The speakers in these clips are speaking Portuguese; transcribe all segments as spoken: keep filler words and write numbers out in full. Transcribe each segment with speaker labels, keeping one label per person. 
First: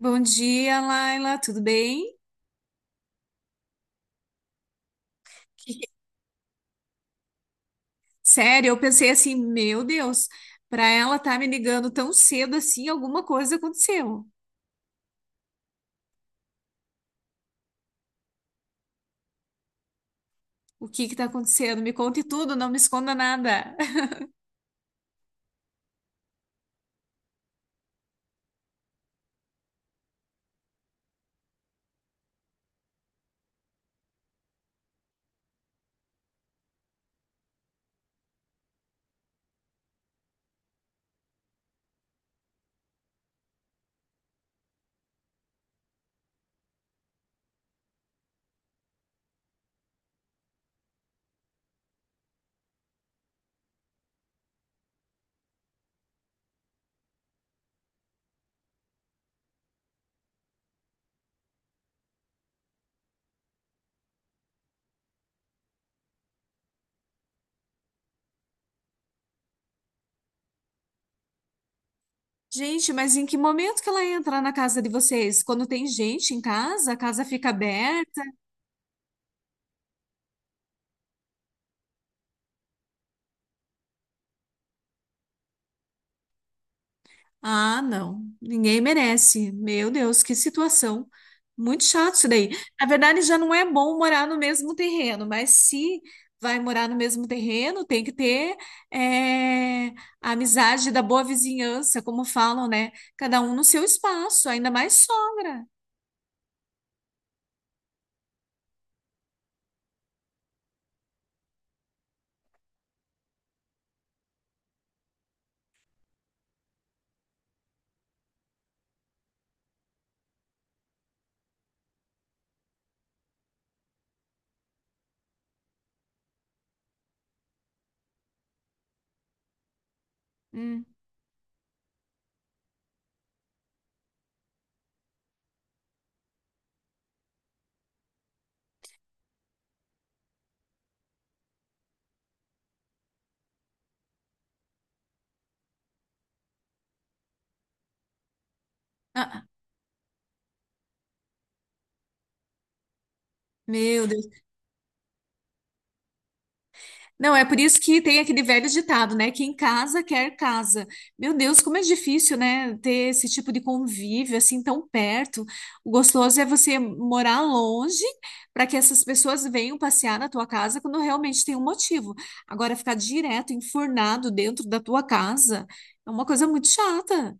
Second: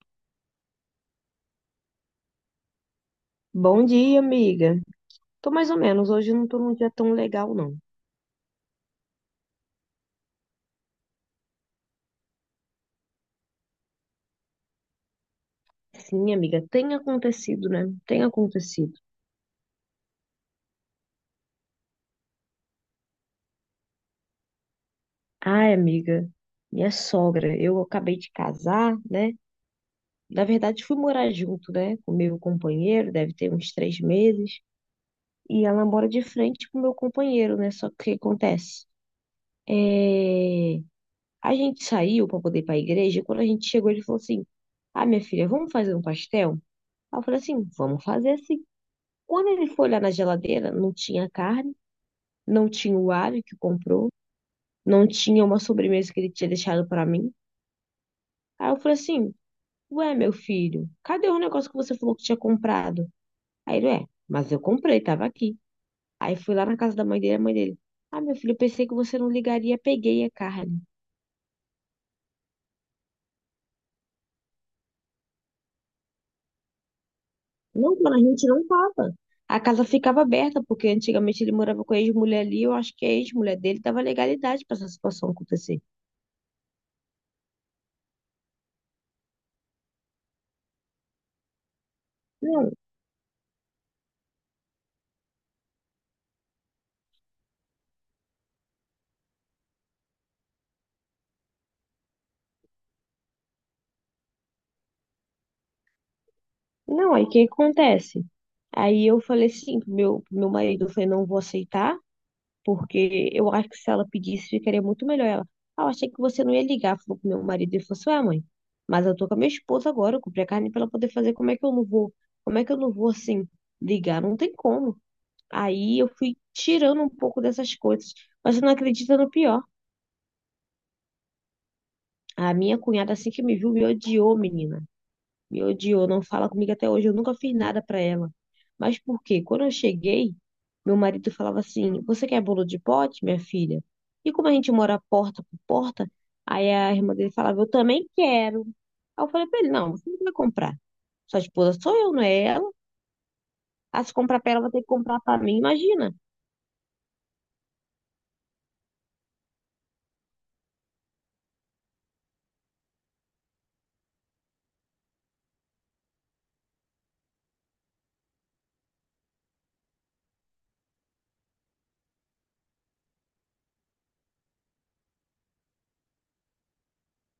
Speaker 1: Bom dia, Laila, tudo bem?
Speaker 2: Bom dia, amiga. Tô mais ou
Speaker 1: Que-
Speaker 2: menos. Hoje não tô num dia tão legal, não.
Speaker 1: Sério, eu pensei assim, meu Deus, para ela estar me ligando tão cedo assim, alguma coisa aconteceu.
Speaker 2: Sim, amiga, tem acontecido, né? Tem acontecido.
Speaker 1: O que que tá acontecendo? Me conte tudo, não me esconda nada.
Speaker 2: Ai, amiga, minha sogra, eu acabei de casar, né? Na verdade, fui morar junto, né? Com meu companheiro, deve ter uns três meses. E ela mora de frente com meu companheiro, né? Só que o que acontece? É... A gente saiu pra poder ir pra igreja. E quando a gente chegou, ele falou assim: Ah, minha filha, vamos fazer um pastel? Aí eu falei assim: Vamos fazer. Quando ele foi olhar na geladeira, não tinha carne, não tinha o alho que comprou, não tinha uma sobremesa que ele tinha deixado para mim. Aí eu falei assim: Ué, meu filho, cadê o negócio que você falou que tinha comprado? Aí ele, é, mas eu comprei, tava aqui. Aí fui lá na casa da mãe dele, a mãe dele. Ah, meu filho, eu pensei que você não ligaria, peguei a carne.
Speaker 1: Gente, mas em que momento que ela entra na casa de vocês? Quando tem gente em casa, a casa fica
Speaker 2: Não, quando a
Speaker 1: aberta?
Speaker 2: gente não tava. A casa ficava aberta, porque antigamente ele morava com a ex-mulher ali, eu acho que a ex-mulher dele dava legalidade para essa situação acontecer.
Speaker 1: Ah, não. Ninguém merece. Meu Deus, que situação. Muito chato isso daí.
Speaker 2: Não,
Speaker 1: Na verdade, já não é bom morar no mesmo terreno, mas se vai morar no mesmo terreno, tem que ter é, a amizade da boa vizinhança, como falam, né? Cada um no seu espaço, ainda mais sogra.
Speaker 2: não, aí o que acontece? Aí eu falei assim pro meu, pro meu marido, eu falei, não vou aceitar, porque eu acho que se ela pedisse, ficaria muito melhor. Ela, ah, eu achei que você não ia ligar, falou pro meu marido, e falou assim, ué, mãe, mas eu tô com a minha esposa agora, eu comprei a carne pra ela poder fazer, como é que eu não vou, como é que eu não vou, assim, ligar? Não tem como. Aí eu fui tirando um pouco dessas coisas, mas você não acredita no pior.
Speaker 1: Hum.
Speaker 2: A minha cunhada, assim que me viu, me odiou, menina. Me odiou, não fala comigo até hoje. Eu nunca fiz nada pra ela. Mas por quê? Quando eu cheguei, meu marido falava assim: Você quer bolo de pote, minha filha? E como a gente mora porta por porta, aí a irmã dele falava: Eu também quero. Aí eu
Speaker 1: Ah, ah.
Speaker 2: falei pra ele: Não, você não vai comprar. Sua esposa sou eu, não é ela. Ah,
Speaker 1: Meu
Speaker 2: se
Speaker 1: Deus.
Speaker 2: comprar pra ela, vai ter que comprar pra mim, imagina.
Speaker 1: Não, é por isso que tem aquele velho ditado, né? Quem casa quer casa. Meu Deus, como é difícil, né? Ter esse tipo de convívio assim tão perto. O gostoso é você morar longe para que essas pessoas venham passear na tua casa quando realmente tem um motivo. Agora, ficar direto, enfurnado dentro da tua casa é uma coisa muito chata.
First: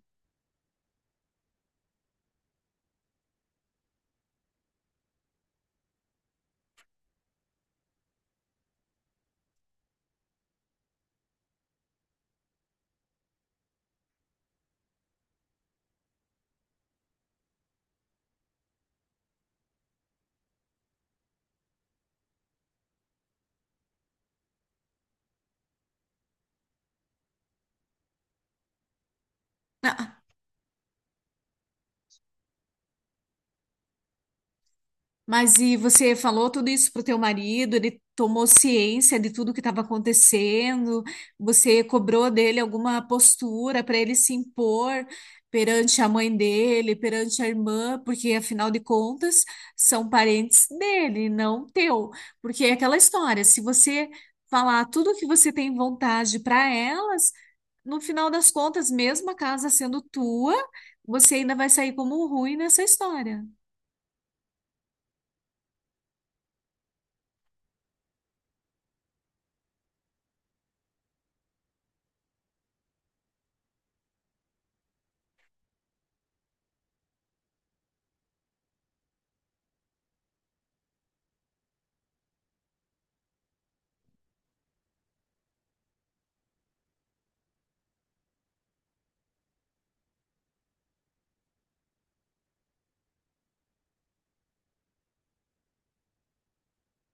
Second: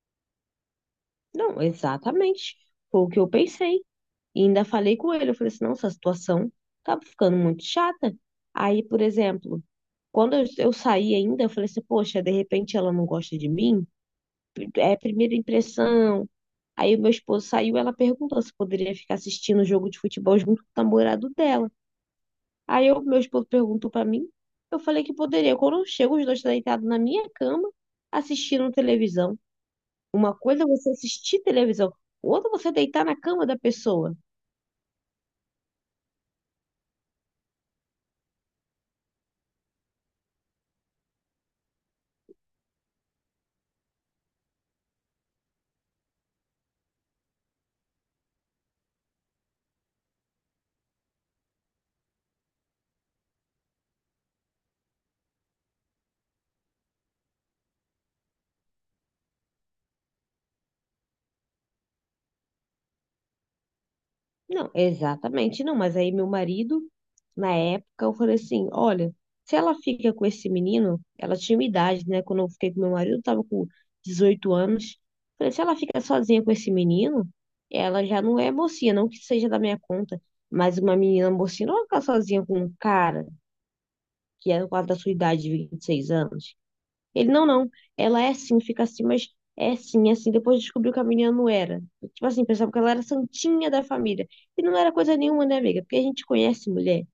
Speaker 2: Não, exatamente. Foi o que eu pensei. E ainda falei com ele. Eu falei assim: Não, essa situação tá ficando muito chata. Aí, por exemplo. Quando eu, eu saí ainda, eu falei assim, poxa, de repente ela não gosta de mim? É a primeira impressão. Aí o meu esposo saiu, ela perguntou se poderia ficar assistindo o jogo de futebol junto com o namorado dela. Aí o meu esposo perguntou pra mim, eu falei que poderia. Quando eu chego, os dois estão deitados na minha cama, assistindo televisão. Uma coisa é você assistir televisão, outra é você deitar na cama da pessoa.
Speaker 1: Mas e você falou tudo isso pro teu marido? Ele tomou ciência de tudo que estava acontecendo? Você cobrou dele alguma postura para ele se impor perante a mãe dele, perante a irmã? Porque afinal de contas são parentes dele, não teu. Porque é aquela história, se você falar tudo o que você tem vontade para elas, no final das contas, mesmo a casa sendo tua, você ainda vai sair como um ruim nessa história.
Speaker 2: Não, exatamente não, mas aí meu marido, na época, eu falei assim, olha, se ela fica com esse menino, ela tinha uma idade, né? Quando eu fiquei com meu marido, eu tava com dezoito anos. Falei, se ela fica sozinha com esse menino, ela já não é mocinha, não que seja da minha conta, mas uma menina mocinha não vai ficar sozinha com um cara que é quase da sua idade, de vinte e seis anos. Ele, não, não, ela é assim, fica assim, mas é assim, é assim. Depois descobriu que a menina não era. Tipo assim, pensava que ela era santinha da família. E não era coisa nenhuma, né, amiga? Porque a gente conhece mulher.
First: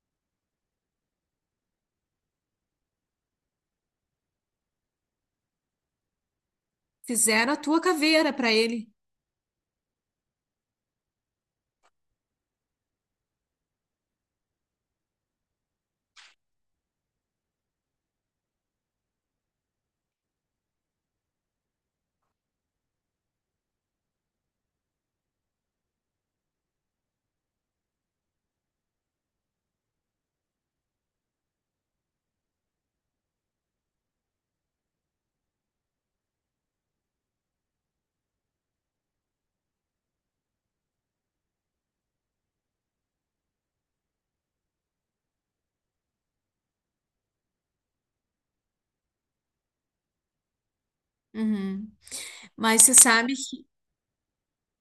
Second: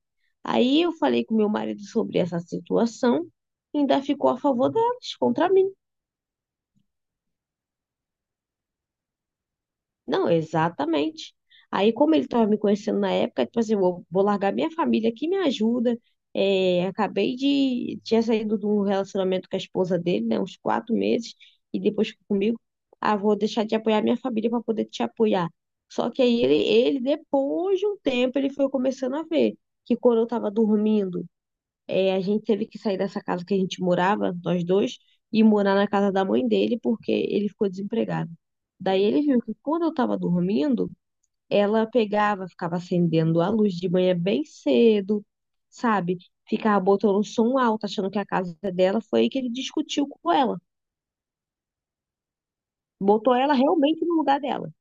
Speaker 2: Aí eu falei com meu marido sobre essa situação e ainda ficou a favor delas, contra mim.
Speaker 1: Fizeram a tua caveira para ele.
Speaker 2: Não, exatamente. Aí, como ele estava me conhecendo na época, tipo assim, vou, vou largar minha família que me ajuda. É, acabei de. Tinha saído de um relacionamento com a esposa dele, né? Uns quatro meses, e depois ficou comigo. Ah, vou deixar de apoiar minha família para poder te apoiar. Só que aí ele, ele, depois de um tempo, ele foi começando a ver que quando eu estava dormindo, é, a gente teve que sair dessa casa que a gente morava, nós dois, e morar na casa da mãe dele porque ele ficou desempregado. Daí ele viu que quando eu estava dormindo, ela pegava, ficava acendendo a luz de manhã bem cedo, sabe? Ficava botando um som alto, achando que a casa é dela. Foi aí que ele discutiu com ela.
Speaker 1: Uhum. Mas você sabe
Speaker 2: Botou ela
Speaker 1: que.
Speaker 2: realmente no lugar dela.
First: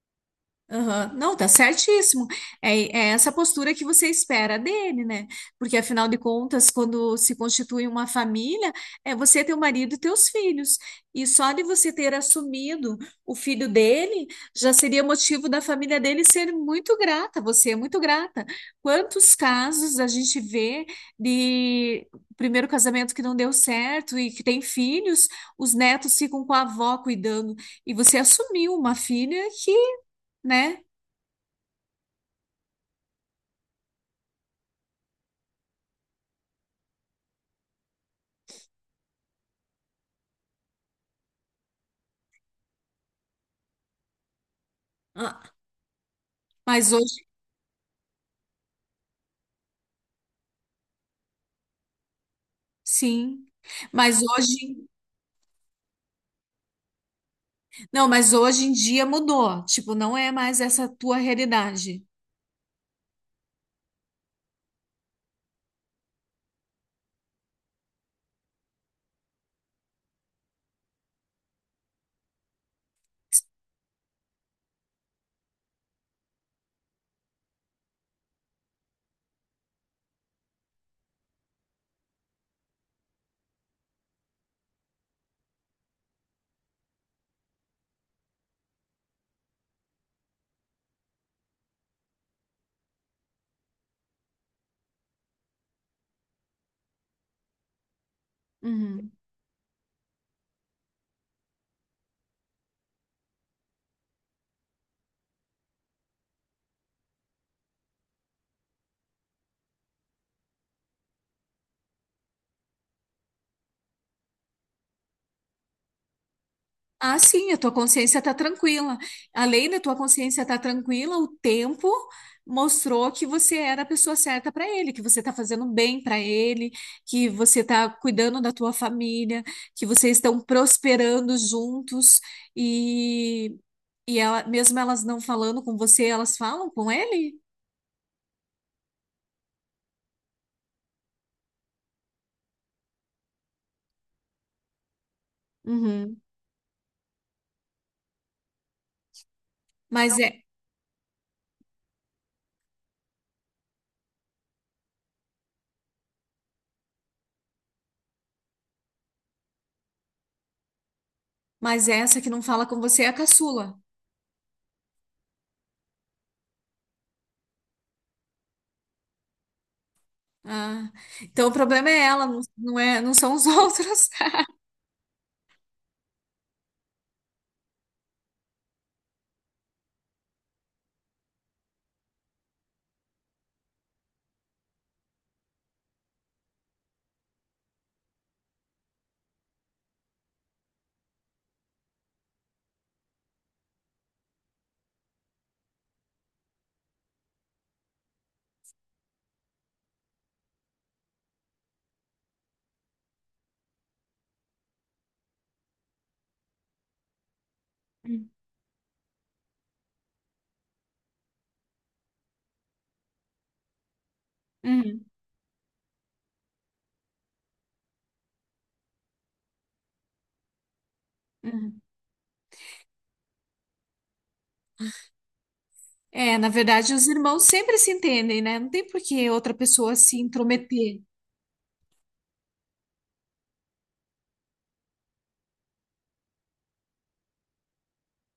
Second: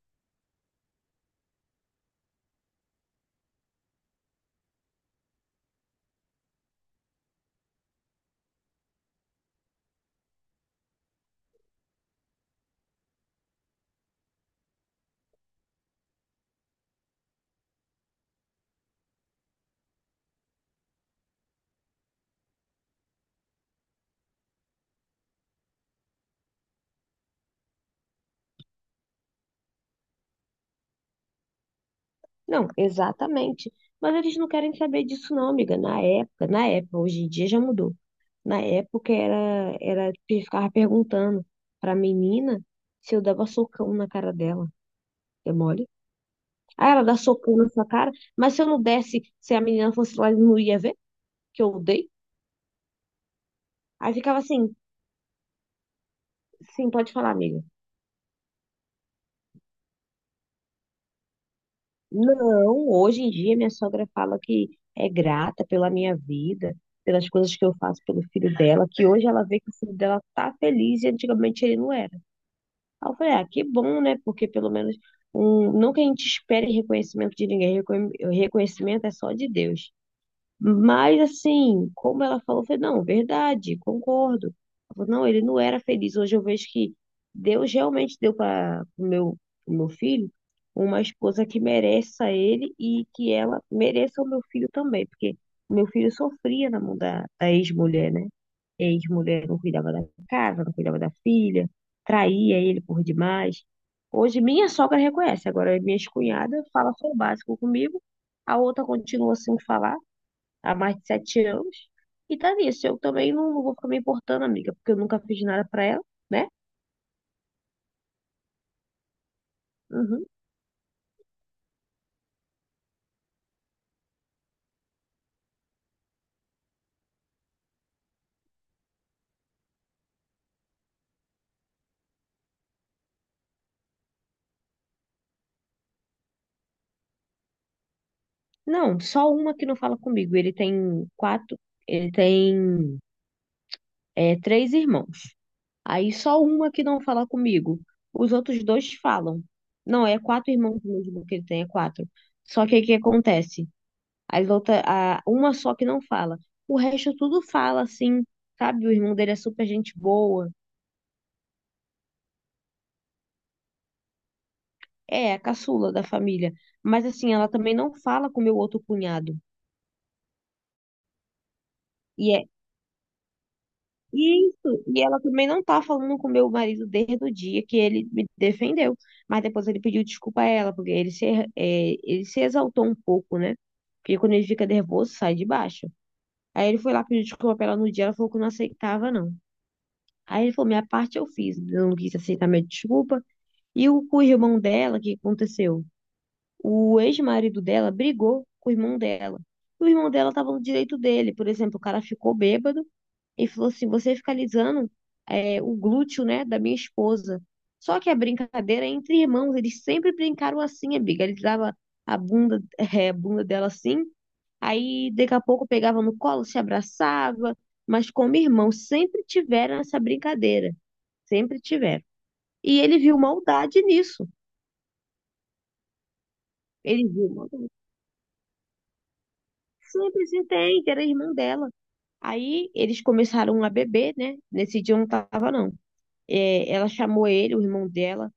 Speaker 1: Aham. Não, tá certíssimo. É, é essa postura que você espera dele, né? Porque afinal de contas, quando se constitui uma família, é você, teu marido e teus filhos. E só de você ter assumido o filho dele, já seria motivo da família dele ser muito grata, você é muito grata. Quantos casos a gente vê de primeiro casamento que não deu certo e que tem filhos, os netos ficam com a avó cuidando, e você assumiu uma filha que, né?
Speaker 2: Não, exatamente. Mas eles não querem saber disso, não, amiga. Na época, na época, hoje em dia já mudou. Na época era, era pe- ficava perguntando pra menina se eu dava socão na cara dela. É
Speaker 1: Ah,
Speaker 2: mole? Ah,
Speaker 1: mas
Speaker 2: ela dá
Speaker 1: hoje,
Speaker 2: socão na sua cara, mas se eu não desse, se a menina fosse lá, não ia ver que eu dei.
Speaker 1: sim.
Speaker 2: Aí
Speaker 1: Mas
Speaker 2: ficava assim,
Speaker 1: hoje,
Speaker 2: sim, pode falar, amiga.
Speaker 1: não, mas hoje em dia mudou. Tipo, não é mais essa tua realidade.
Speaker 2: Não, hoje em dia minha sogra fala que é grata pela minha vida, pelas coisas que eu faço pelo filho dela, que hoje ela vê que o filho dela tá feliz e antigamente ele não era. Aí eu falei, ah, que bom, né? Porque pelo menos, um, não que a gente espere reconhecimento de ninguém, reconhe- reconhecimento é só de Deus. Mas assim, como ela falou, eu falei, não, verdade, concordo. Ela falou, não, ele não era feliz. Hoje eu vejo que Deus realmente deu para o meu, pro meu filho uma esposa que mereça ele e que ela mereça o meu filho também, porque o meu filho sofria na mão da, da ex-mulher, né?
Speaker 1: Uhum.
Speaker 2: Ex-mulher não cuidava da casa, não cuidava da filha, traía ele por demais. Hoje minha sogra reconhece, agora minha cunhada fala só o básico comigo, a outra continua sem falar há mais de sete anos. E tá nisso. Eu também não, não vou ficar me importando, amiga, porque eu nunca fiz nada pra ela, né?
Speaker 1: Ah, sim, a tua consciência tá tranquila. Além da tua
Speaker 2: Uhum.
Speaker 1: consciência tá tranquila, o tempo mostrou que você era a pessoa certa para ele, que você tá fazendo bem para ele, que você tá cuidando da tua família, que vocês estão prosperando juntos e e ela, mesmo elas não falando com você, elas falam com ele?
Speaker 2: Não, só uma que não fala comigo. Ele tem quatro, ele tem é, três irmãos. Aí
Speaker 1: Uhum.
Speaker 2: só uma que não fala comigo. Os outros dois falam. Não,
Speaker 1: Mas
Speaker 2: é
Speaker 1: é,
Speaker 2: quatro irmãos mesmo que ele tem, é quatro. Só que o que acontece? As outra, a, uma só que não fala. O resto tudo fala, assim, sabe? O irmão dele é super gente boa.
Speaker 1: mas é essa que não fala com você é a caçula.
Speaker 2: É, a caçula da família. Mas assim, ela também não fala com meu outro cunhado.
Speaker 1: Ah, então o problema é ela,
Speaker 2: E
Speaker 1: não,
Speaker 2: é
Speaker 1: não é, não são os outros.
Speaker 2: isso. E ela também não tá falando com meu marido desde o dia que ele me defendeu. Mas depois ele pediu desculpa a ela, porque ele se, é, ele se exaltou um pouco, né? Porque quando ele fica nervoso, sai de baixo. Aí ele foi lá pedir desculpa pra ela no dia, ela falou que não aceitava, não. Aí ele falou: minha parte eu fiz, eu não quis aceitar minha desculpa. E o com o irmão dela, o que aconteceu? O ex-marido dela brigou com o irmão dela. E o irmão dela estava no direito dele. Por exemplo, o cara ficou bêbado e falou assim: você fica alisando é, o glúteo, né, da minha esposa. Só que a
Speaker 1: Hum,
Speaker 2: brincadeira é entre irmãos, eles sempre brincaram assim, amiga. Ele dava a bunda, é, a bunda dela assim,
Speaker 1: uhum,
Speaker 2: aí daqui a pouco pegava no colo, se abraçava, mas como irmão, sempre tiveram essa brincadeira, sempre
Speaker 1: uhum.
Speaker 2: tiveram. E ele viu maldade nisso.
Speaker 1: É, na verdade, os
Speaker 2: Ele viu
Speaker 1: irmãos
Speaker 2: maldade.
Speaker 1: sempre se entendem, né? Não tem por que outra pessoa se
Speaker 2: Sempre se entende,
Speaker 1: intrometer.
Speaker 2: era irmão dela. Aí eles começaram a beber, né? Nesse dia eu não tava, não. É, ela chamou ele, o irmão dela,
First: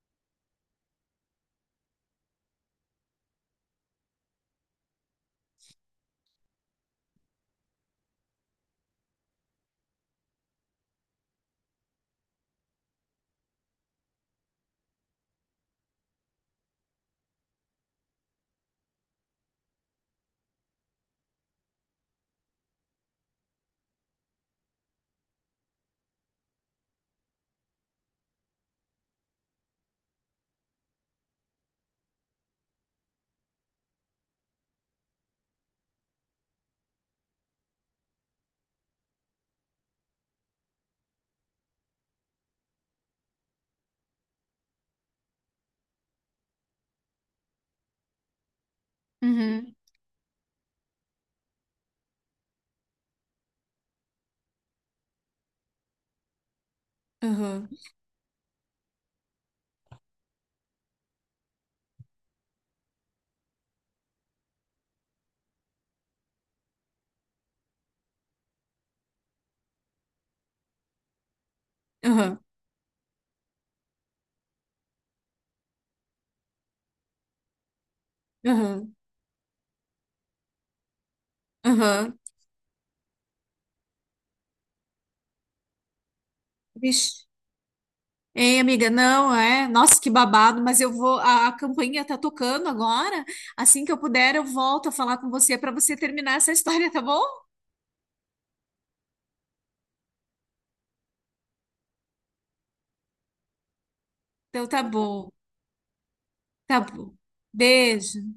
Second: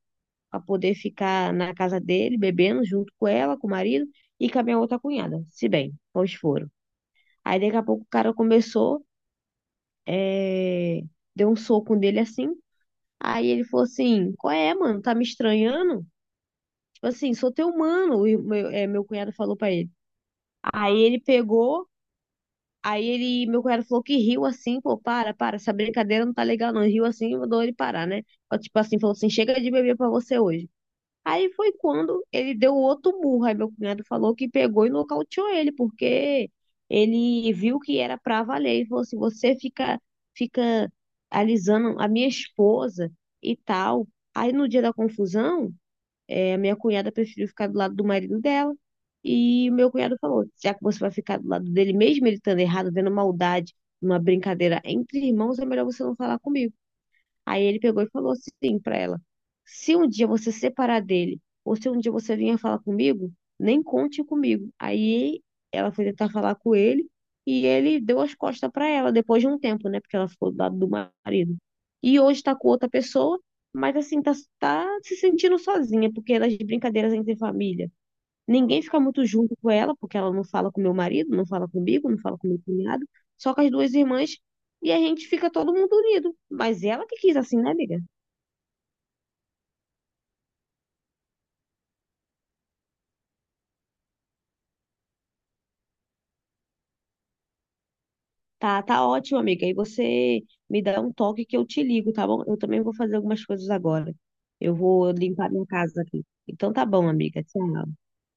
Speaker 2: para poder ficar na casa dele, bebendo junto com ela, com o marido e com a minha outra cunhada, se bem, pois foram. Aí daqui a pouco o cara começou, é, deu um soco nele assim. Aí ele falou assim: Qual é, mano? Tá me estranhando? Tipo assim, sou teu mano, o ir- meu, é, meu cunhado falou pra ele. Aí ele pegou. Aí ele, meu cunhado falou que riu assim, pô, para, para, essa brincadeira não tá legal não. Ele riu assim e mandou ele parar, né? Ó, tipo assim, falou assim, chega de beber pra você hoje. Aí foi quando ele deu outro murro. Aí meu cunhado falou que pegou e nocauteou ele, porque ele viu que era pra valer. Ele falou assim, você fica, fica alisando a minha esposa e tal. Aí no dia da confusão, é, minha cunhada preferiu ficar do lado do marido dela. E
Speaker 1: Uhum,
Speaker 2: o meu cunhado falou: já que você vai ficar do lado dele, mesmo ele estando errado, vendo maldade, numa brincadeira entre irmãos, é melhor você não falar comigo. Aí
Speaker 1: uhum,
Speaker 2: ele pegou e falou assim pra ela: se um dia você se separar dele, ou se um dia você vier falar comigo, nem conte comigo. Aí ela foi tentar falar com ele e ele deu as costas pra ela depois de um tempo, né? Porque ela ficou do lado do marido. E
Speaker 1: uhum,
Speaker 2: hoje tá com outra pessoa, mas assim, tá, tá se sentindo sozinha, porque é das brincadeiras entre família. Ninguém
Speaker 1: uhum,
Speaker 2: fica muito junto com ela, porque ela não fala com meu marido, não fala comigo, não
Speaker 1: uhum.
Speaker 2: fala com meu cunhado, só com as duas irmãs, e a gente fica todo mundo unido. Mas ela que
Speaker 1: Vixe.
Speaker 2: quis assim, né, amiga?
Speaker 1: Ei, amiga, não, é? Nossa, que babado, mas eu vou. A, a campainha tá tocando agora. Assim que eu puder, eu volto a falar com você para você terminar essa história, tá bom?
Speaker 2: Tá, tá ótimo, amiga. E você me dá um toque que eu te ligo, tá bom? Eu também vou fazer algumas coisas agora.
Speaker 1: Então
Speaker 2: Eu
Speaker 1: tá
Speaker 2: vou
Speaker 1: bom,
Speaker 2: limpar minha casa aqui. Então
Speaker 1: tá
Speaker 2: tá bom,
Speaker 1: bom.
Speaker 2: amiga. Tchau.
Speaker 1: Beijo.